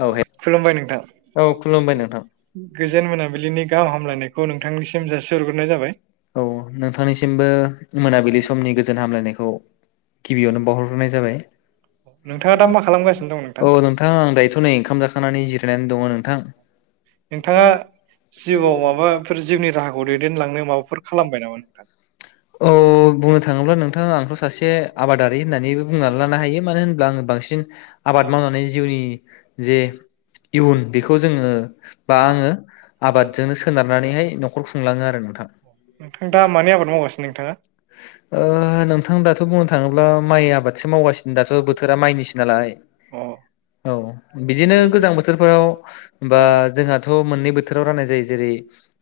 औ हे खुलुमबाय नोंथां औ खुलुमबाय नोंथां गोजोन मोनाबिलिनि गाहाम हामलायनायखौ नोंथांनिसिम जासिहरग्रोनाय जाबाय। औ नोंथांनिसिमबो मोनाबिलि समनि गोजोन हामलायनायखौ गिबियावनो बावहरग्रोनाय जाबाय नोंथाङा दा मा खालामगासिनो दं औ नोंथां आं दा ओंखाम जाखांनानै जिरायनानै दङ नोंथां। नोंथाङा जिउआव माबाफोर जिउनि राहाखौ दैदेनलांनो माबाफोर खालामबाय नामा नोंथां? अ बुंनो थाङोब्ला नोंथाङा आंथ सासे आबादारि होननानैबो बुंनानै लानो हायो मानो होनोबब्ला आङो बांसिन आबाद मावनानै जिउनि जे इयुन बेखौ जोङो बा आङो आबादजोंनो सोनारनानैहाय न'खर खुंलाङो आरो नोंथां। नोंथां दा मानि आबाद मावगासिनो नोंथाङा? ओ नोंथां दाथ' बुंनो थाङोब्ला माइ आबादसो मावगासिनो दाथ' बोथोरा माइनिसो नालाय अ औ बिदिनो गोजां बोथोरफोराव बा जोंहाथ' मोननै बोथोराव राननाय जायो जेरै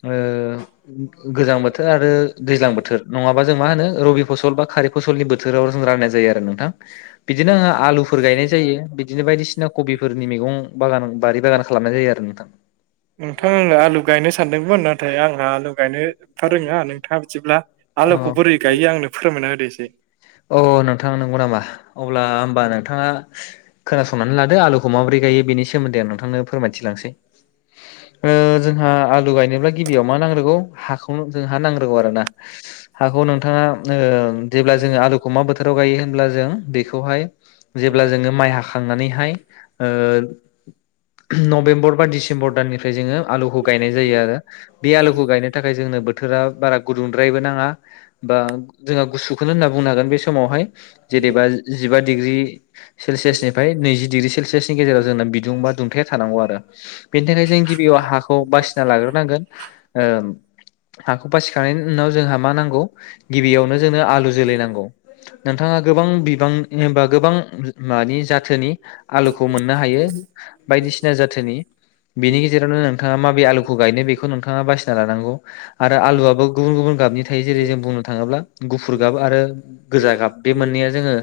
ओ गोजां बोथोर आरो दैज्लां बोथोर नङाबा जों मा होनो रबि फसल बा खारि फसलनि बोथोराव राननाय जायो आरो नोंथां बिदिनो आं आलुफोर गायनाय जायो बिदिनो बायदिसिना कबिफोरनि मैगं बागान बारि बागान खालामनाय जायो आरो नोंथां। नोंथां आङो आलु गायनो सानदोंमोन नाथाय आंहा आलु गायनो‌ एफा रोङा नोंथाङा बिदिब्ला अ आलुखौ बोरै गायो आंनो फोरमायना होदो एसे। अह नोंथां नंगौ नामा? अब्ला होमबा नोंथाङा खोनासंनानै लादो आलुखौ माबोरै गायो बेनि सोमोन्दै आं नोंथांनो फोरमायथि लांसै ओ जोंहा आलु गायनोब्ला गिबियाव मा नांग्रोगौ हाखौनो जों हा नांग्रोगौ आरो ना। हाखौ नोंथाङा ओ जेब्ला जोङो आलुखौ मा बोथोराव गायो होनब्ला जों बेखौहाय जेब्ला जोङो माइ हाखांनानैहाय ओ नभेम्बर बा डिसेम्बर दाननिफ्राय जोङो आलुखौ गायनाय जायो आरो बे आलुखौ गायनो थाखाय जों बोथोरा बारा गुदुंद्रायबो नाङा बा जों गुसु खौनो होनना बुंनो हागोन बे समावहाय जेनेबा जिबा डिग्रि सेलसियासनिफ्राय नैजि डिग्रि सेलसियासनि गेजेराव जोंना बिदुं बा दुंथाया थानांगौ आरो बेनि थाखाय जों गिबियाव हाखौ बासिना लाग्रोनांगोन। ओ हाखौ बासिखनायनि उनाव जों मा नांगौ गिबियावनो जोंनो आलु जोलै नांगौ नोंथाङा गोबां बिबांनि गोबां जाथोनि आलु खौ मोननो हायो बायदिसिना जाथोनि बेनि गेजेरावनो नोंथाङा माबे आलुखौ गायनो बेखौ नोंथाङा बासिना लानांगौ आरो आलुआबो गुबुन गुबुन गाबनि थायो जेरै जों बुंनो थाङोब्ला गुफुर गाब आरो गोजा गाब बे मोननैया जोङो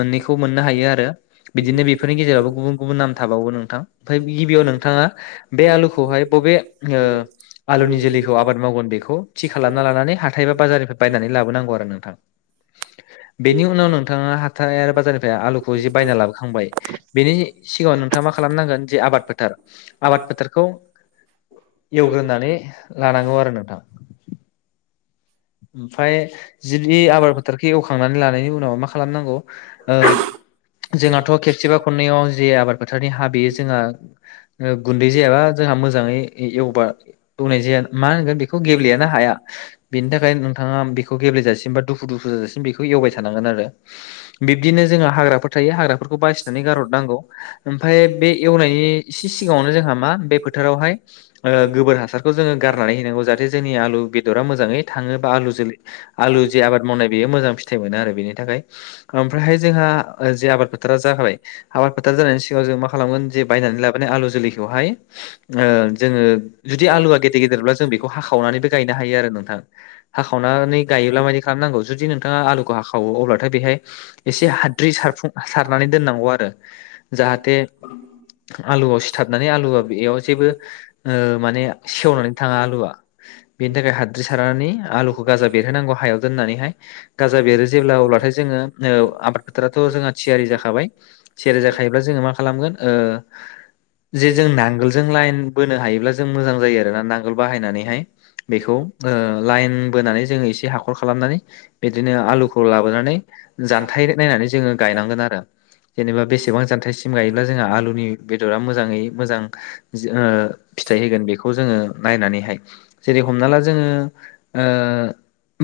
मोननैखौ मोननो हायो आरो। बिदिनो बेफोरनि गेजेरावबो गुबुन गुबुन नाम थाबावो नोंथां ओमफ्राय गिबियाव नोंथाङा बे आलुखौहाय बबे ओ आलुनि जोलैखौ आबाद मावगोन बेखौ थि खालामना लानानै हाथाय बा बाजारनिफ्राय बायनानै लाबोनांगौ आरो नोंथां [inaudible] बेनि उनाव नोंथाङा हाथाय आरो बाजारनिफ्राय आलुखौ जि बायना लाबोखांबाय बेनि सिगाङाव नोंथाङा मा? मा खालामनांगोन जे आबाद फोथार आबाद फोथारखौ एवग्रोनानै लानांगौ आरो नोंथां ओमफाय जुदि आबाद फोथारखौ एवखांनानै लानायनि उनाव मा खालामनांगौ ओ जोंहाथ' खेबसेबा खननैयाव जे आबाद फोथारनि हा बेयो जोंहा ओ गुन्दै जायाबा जों जोंहा मोजाङै एवबा एवनाय जाया मा होनगोन बेखौ गेब्लेयानो हाया बेनि थाखाय नोंथाङा बेखौ गेब्लेेजासिम बा दुफु दुफु जाजासिम बेखौ एवबाय थानांगोन आरो बिब्दिनो जोंहा हाग्राफोर थायो हाग्राफोरखौ बासिनानै गारहरनांगौ ओमफ्राय बे एवनायनि इसे सिगाङावनो जोंहा मा बे फो बोथोरावहाय गोबोर हासारखौ जोङो गारनानै हैनांगौ जाहाथे जोंनि आलु बेदरा मोजाङै थाङो बा आलु जोलै आलु जि आबाद मावनाय बेयो मोजां फिथाइ मोना आरो बेनि थाखाय ओमफ्रायहाय जोंहा ओ जे आबाद फोथारा जाखाबाय आबाद फोथार जानायनि सिगाङाव जों मा खालामगोन जे बायनानै लाबोनाय आलु जोलैखौहाय ओ जोङो जुदि आलुवा गेदेर गेदेरब्ला जों बेखौ हाखावनानैबो गायनो हायो आरो नोंथां हाखावनानै गायोब्ला मादि खालामनांगौ जुदि नोंथाङा आलुखौ हाखावो अब्लाथाय बेहाय एसे हा हाद्रि सारफुं सारनानै दोननांगौ आरो जाहाथे आलुआव सिथाबनानै आलुआ बेयाव जेबो ओ माने सेवनानै थाङा आलुआ बेनि थाखाय हाद्रि सारनानै आलुखौ गाजा बेरहोनांगौ हायाव दोननानैहाय गाजा बेरो जेब्ला अब्लाथाय जोङो औ आबाद फोथाराथ' जोंहा थियारि जाखाबाय थियारि जाखायोब्ला जोङो मा खालामगोन ओ जे जों नांगोलजों लाइन बोनो हायोब्ला जों मोजां जायो आरो ना नांगोल बाहायनानैहाय बेखौ ओ लाइन बोनानै जोङो एसे हाखर खालामनानै बिदिनो आलुखौ लाबोनानै जानथाइ नायनानै जोङो गाय नांगोन आरो जेनेबा बेसेबां जानथाइसिम गायोब्ला जोंहा आलुनि बेदरा मोजाङै मोजां जो ओ फिथाइ होगोन बेखौ जोङो नायनानैहाय जेरै हमना ला जोङो ओ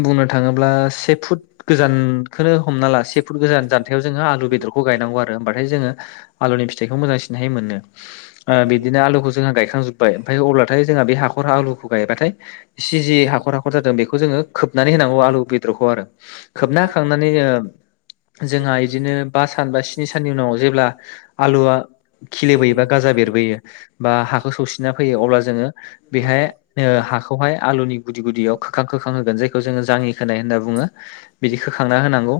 बुंनो थाङोब्ला से फुट गोजानखोनो हमना ला से फुट गोजान जानथायाव जोङो आलु बेदरखौ खौ गायनांगौ आरो ओमबाथाय जोङो आलुनि फिथाइखौ मोजांसिनैहाय मोनो ओ बिबदिनो आखुखौ जोङो गायखां जोबबाय ओमफाय अब्लाथाय जोङा बे हाखर आलुखौ गाबाथाय इसे जि हाखर हाखर जादों बेखौ जोङो खोबनानै होनांगौ आलु बेदरखौ आरो खोबना होखांनानै जोङो जोंहा इदिनो बा सान बा स्नि साननि उनाव जेब्ला आलुआ खिलिबोयोबा बा गाजा बेरबोयो बा हाखौ सौसिना फैयो अब्ला जोङो बेहाय हाखौहाय आलुनि गुदि गुदियाव खोखां खोखां होगोन जायखौ जोङो जाङि होनाय होनना बुङो बिदि खोखांना होनांगौ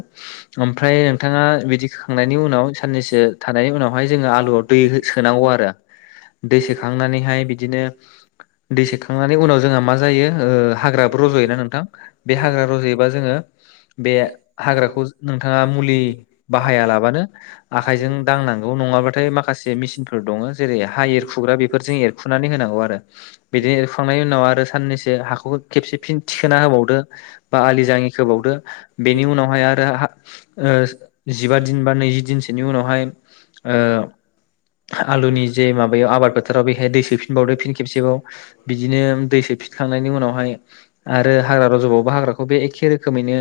ओमफ्राय नोंथाङा बिदि होखांनायनि उनाव साननैसो थानायनि उनावहाय जोङो आलुआव दै सोनांगौ आरो दै सोखांनानैहाय बिदिनो दै सोखांनानै उनाव जोंहा मा जायो ओ हाग्राबो रज'योना नोंथां बे हाग्रा रज'योबा जोङो बे हाग्राखौ नोंथां नोंथाङा मुलि बाहाया लाबानो आखायजों दांनांगौ नङाबाथाय माखासे मेसिनफोर दङो ओ जेरै हा एरखुग्रा बेफोरजों एरखुनानै होनांगौ आरो। बिदिनो एरखु खांनायनि उनाव आ आरो साननैसो हाखौ खेबसे फिन थिखोना होबावदो बा आलि जाङि खोबावदो। बेनि उनावहा आरो हा ओ जिबा दिन बा नैजि दिनसोनि उनावहाय ओ आलुनि जे माबायाव आबाद फोथाराव बेहाय दै सोफिनबावदो फिन खेबसेबाव बिदिनो दै सोफिनखांनायनि उनावहाय आरो हाग्रा रज'बावबा हाग्राखौ बे एखे रोखोमैनो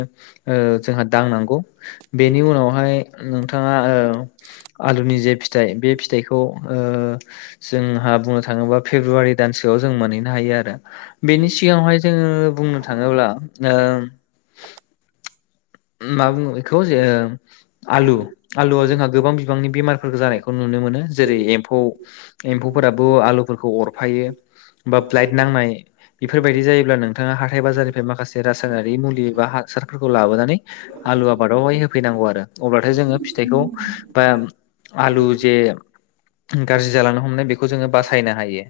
ओ जोंहा दांनांगौ बेनि उनावहाय नोंथाङा ओ आलुनि जे फिथाइ बे फिथाइ खौ ओ जोंहा बुंनो थाङोबा फेब्रुवारि दानसोआव जों मोनहैनो हायो आरो बेनि सिगाङावहाय जोङो बुंनो थाङोब्ला ओ मा बुङो बेखौ जे आलु आलुआ जोंहा गोबां बिबांनि बेमारफोरखौ जानायखौ नुनो नुनो मोनो जेरै एम्फौ एम्फौफोराबो आलुफोरखौ अरफायो बा फ्लाइट नांनाय बिफोरबायदि जायोब्ला नोंथाङा हाथाय बाजारनिफ्राय माखासे रासायनारि मुलि बा हासारफोरखौ लाबोनानै आलु आबादावहाय होफैनांगौ आरो अब्लाथाय जोङो फिथाइखौ बा आलु जे गारजि जालांनो हमनाय बेखौ जोङो बासायनो हायो।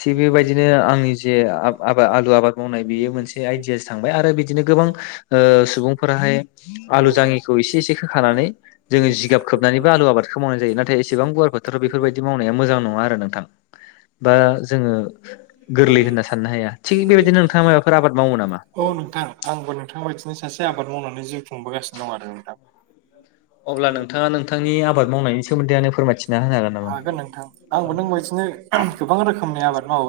थिग बेबायदिनो आंनि जे आब आबा आलु आबाद मावनाय बियो मोनसे आइदियासो थांबाय आरो बिदिनो गोबां ओ सुबुं आलु जाङिखौ एसे एसे होखानानै जोङो जिगाब खोबनानैबो आलु आबादखो मावनाय जायो। नाथाय एसेबां गुवार बोथोरा बेफोरबायदि मावनाया मोजां नङा आरो नोंथां। बा जोङो गोरलै होनना साननो हाया। थिग बेबायदिनो नोंथाङा माबाफोर आबाद मावो नामा? औ नोंथां। आंबो नोंथां बायदिनो सासे आबाद मावनानै जिउ खुंबोगासिनो दं आरो नोंथां। अब्ला नोंथाङा नोंथांनि आबाद मावनायनि सोमोन्दै आंनो फोरमायथिना होनो हागोन नामा? नोंबायदिनो गोबां रोखोमनि आबाद मावो।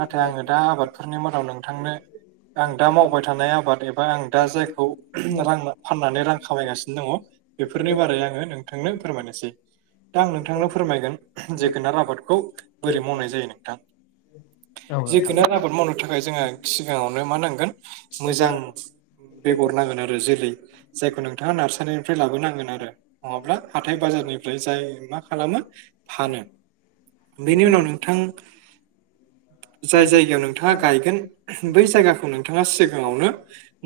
नाथाय आङो दा आबादफोरनि मादाव नोंथांनो आं दा मावबाय थानाय आबाद एबा आं दा जायखौ रां फाननानै रां खामायगासिनो दङ बेफोरनि बारै आङो नोंथांनो फोरमायनोसै। दा आं नोंथांनो फोरमायगोन जोगोनार आबादखौ बोरै मावनाय जायो नोंथां। औ जोगोनार आबाद मावनो थाखाय जोङो सिगाङावनो मा नांगोन मोजां बेगर नांगोन आरो जोलै जायखौ नोंथाङा नार्सारिनिफ्राय लाबोनांगोन आरो। नङाब्ला हाथाय बाजा निफ्राय जाय मा खालामो? फानो। बिनि उनाव नोंथां जाय जायगायाव नोंथाङा गायगोन बै जायगाखौ नोंथाङा सिगाङावनो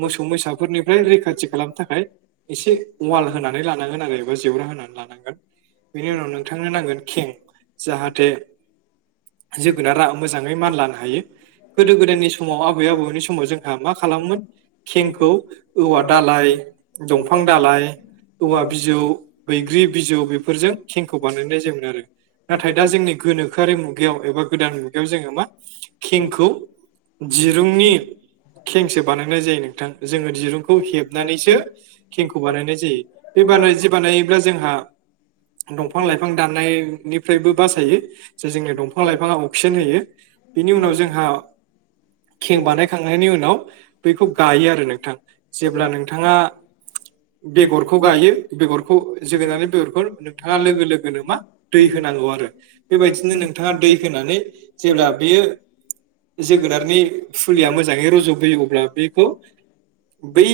मोसौ मोसा बेफोरनिफ्राय रैखाथि खालामनो थाखाय एसे वाल होनानै लानांगोन आरो एबा जेवरा होनान लानांगोन। बेनि उनाव नोंथांनो नांगोन खें जाहाथे जोगोनारा मोजाङै मानलानो हायो। गोदो गोदायनि समाव आबै आबौनि समाव जोंहा मा खाला मोन खेंखौ औवा दालाय दंफां दालाय औवा बिजौ बैग्रि बिजौ बेफोरजों खेंखौ बानायनाय जायोमोन आरो। नाथाय दा जोंनि गोनोखोआरि मुगायाव एबा गोदान मुगायाव जोङो मा खेंखौ दिरुंनि खेंसो बानायनाय जायो नोंथां। जोङो दिरुंखौ हेबनानैसो खेंखौ बानायनाय जायो। बे बानाय जि बानायब्ला जोंहा दंफां लाइफां दाननाय निफ्रायबो बासायो। जे जोंनो दंफां लाइफाङा अक्सिजेन होयो बिनि उनाव जोंहा खें बानायखांनायनि उनाव बैखौ गायो आरो नोंथां। जेब्ला नोंथाङा बेगरखौ गायो। बेगरखौ जोगोनारनि बेगरखौ नोंथाङा लोगो लोगोनो मा दै हो नांगौ आरो। बेबायदिनो नोंथाङा दै होनानै जेब्ला बेयो जोगोनारनि फुलिया मोजाङै रज'बोयो अब्ला बिखौ बै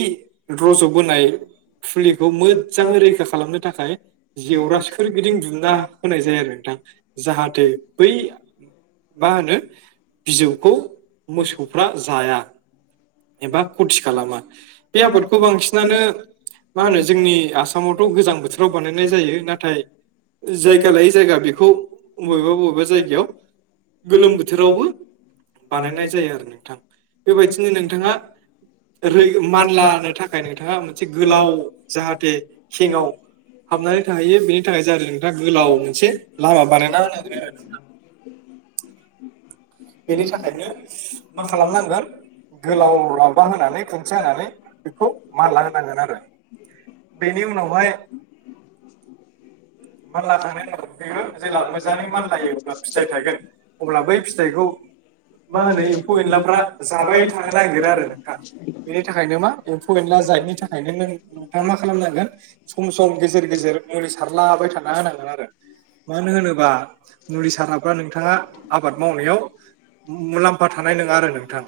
रज'बोनाय फुलिखौ मोजाङै रैखा खालामनो थाखाय जेवरा सोरगिदिं दुना होनाय जायो आरो नोंथां। जाहाथे बै मा होनो बिजौखौ मोसौफ्रा जाया। एबा खथि खालामा बे आबादखौ बांसिनानो मा होनो जोंनि आसामावथ' गोजां बोथोराव बानायनाय जायो नाथाय जायगा लायै जायगा बेखौ बबेबा बबेबा बा जायगायाव गोलोम बोथोरावबो बानायनाय जायो आरो नोंथां। बेबायदिनो नोंथाङा रै मानलानो थाखाय नोंथाङा मोनसे गोलाव जाहाथे खेङाव हाबनानै थाहैयो बेनि थाखाय जाहाथे नोंथाङा गोलाव मोनसे लामा बानायना [inaudible] बेनि थाखायनो मा खालामनांगोन गोलाव रांबा होनानै खुन्थिया होनानै बेखौ माला होनांगोन आरो। बेनि उनावहाय मानला [unintelligible] जेला मोजाङै मान लायोब्ला फिथाइ थागोन अब्ला बै फिथाइखौ मा होनो एम्फौ एनलाफ्रा जाबाय थानो नागिरो आरो नोंथां। बेनि थाखायनो मा एम्फौ एनला जायनि थाखायनो नों नोंथाङा मा खालामनांगोन सम सम गेजेर गेजेर मुलि सारलाबाय थाना होनांगोन आरो। मानो होनोबा मुलि साराफ्रा नोंथाङा आबाद मावनायाव मुलाम्फा थानाय नङा आरो नोंथां।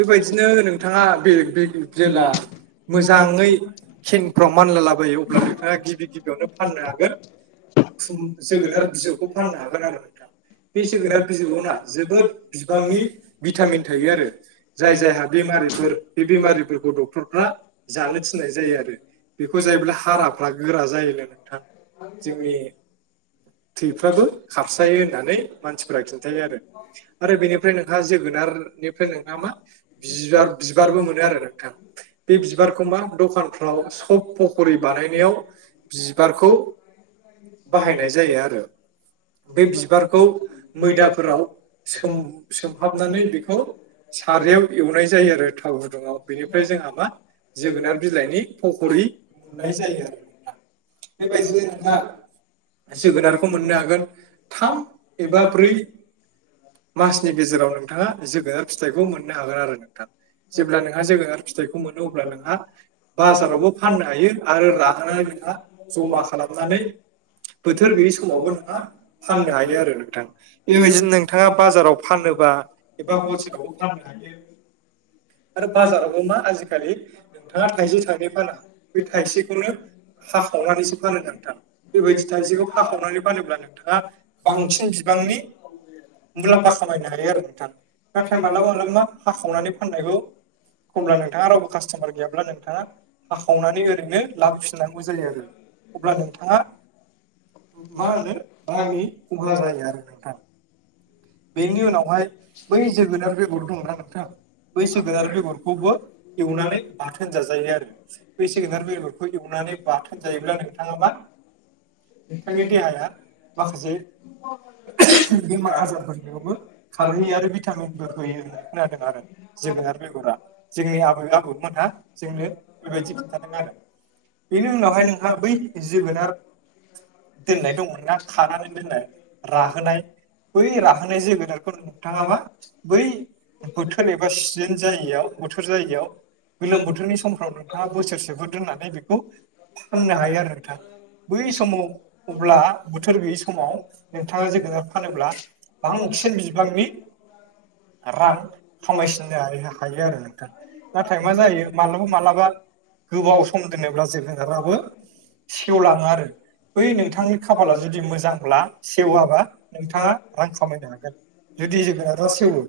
बेबायदिनो नोंथाङा बे बे जेला मोजाङै खनफ्राव मानलालाबायो अब्ला बिथाङा गिबि गिबियावनो फाननो हागोन। जोगोनार बिजौखौ फोंनो हागोन आरो नोंथां बे जोगोनार बिजौ ना जोबोद बिबांनि भिटामिन थायो आरो। जाय जायहा बेमारिफोर बे बेमारिफोरखौ डक्टरफ्रा जानो थिननाय जायो आरो बेखौ जाय जे हाराफ्रा गोरा जायोना नोंथां? जोंनि [unintelligible] थैफ्राबो खारसायो होननानै मानसिफोरा खि थायो आरो आरो बेनिफ्राय नोंहा जोगोनारनिफ्राय नोंहा मा बि-बिबारबो मोनो। नोंथां बे बिबारखौ मा दखनफ्राव सब फखरि बानायनायाव बिबा बारखौ बाहायनाय जायो बै बिबारखौ मैया मैदाफोराव सोम सोमहाबनानै सोंहाबनानै बेखौ सारायाव सागायाव एवनाय जायो थाव गुदुङाव आरो बेनिफ्राय जों जोंहा मा नामा? जोगोनार बिलाइनि फखरि मोननाय जायो आरो। बेबायदिनो नोंहा [unintelligible] दाखौ मोननो हागोन थाम एबा ब्रै मासनि गेजेराव नोंथाङा जोगोनार फिथाइखौ मोननो हागोन आरो नोंथां। जेब्ला नोंहा जोङो आरो फिथाइखौ मोनो अब्ला नोंहा बाजारावबो फाननो हायो आरो लाहोनानै जमा खालामनानै बोथोर गैयै समावबो नोंहा फाननो हायो आरो नोंथां [unintelligible] नोंथाङा बाजाराव फानोबा एबा [unintelligible] आरो बाजारावबो मा आजिखालि नोंथाङा थाइसे थाइनै फाना बे थाइसेखौनो हाखा खावनानैसो फानो नोंथां बेबायदि थाइसेखौ हाखावनानै फानोब्ला नोंथाङा बांसिन बिबांनि मुलाम्फा खामायनो हायो आरो नोंथां नाथाय मालाबा मालाबा हाखावनानै फाननायखौ एखमब्ला नोंथाङा रावबो कास्ट'मार गैयाब्ला नोंथाङा हाखावनानै ओरैनो लाबोफिननांगौ जायो आरो। अब्ला नोंथाङा मा होनो [unintelligible] नि खहा जायो आरो नोंथां। बेनि उनावहाय बै जोगोनार बेगर दंना नोंथां बै जोगोनार बेगरखौबो एवनानै बाथोन जाजायो आरो बे जोगोनार बेगरखौ एवनानै बाथोन जायोब्ला नोंथाङा मा? नोंथांनि देहाया माखासे बेमार आजारफोर बेयावबो खारहोयो आरो भिटामिनबो होयो होनना खोनादों आरो। जोगोनार बेगरा जोंनि आबै आबौमोना जोंनो बेबायदि खिन्थादों आरो। बेनि उनावहाय नोंहा बै जोगोनार दोननाय दंमोन ना खानानै दोननाय राहोनाय बै राहोनाय खौ नोंथाङा मा बै बोथोर एबा सिजेन जायैयाव बोथोर जायैयाव गोलोम बोथोरनि समफ्राव नोंथाङा बोसोरसेफोर दोननानै बेखौ फाननो हायो आरो नोंथां। बै समाव अब्ला बोथोर गैयि समाव नोंथाङा जोगोनार फानोब्ला बांसिन बिबांनि रां खामायसिननो हायो आरो नोंथां नाथाय मा जायो मालाबा मालाबा गोबाव सम दोनोब्ला जोगोनाराबो सेवलाङो आरो। बै नोंथांनि खाफाला जुदि मोजांब्ला सेवाबा नोंथाङा रां खामायनो हागोन जुदि जोगोनारा सेवो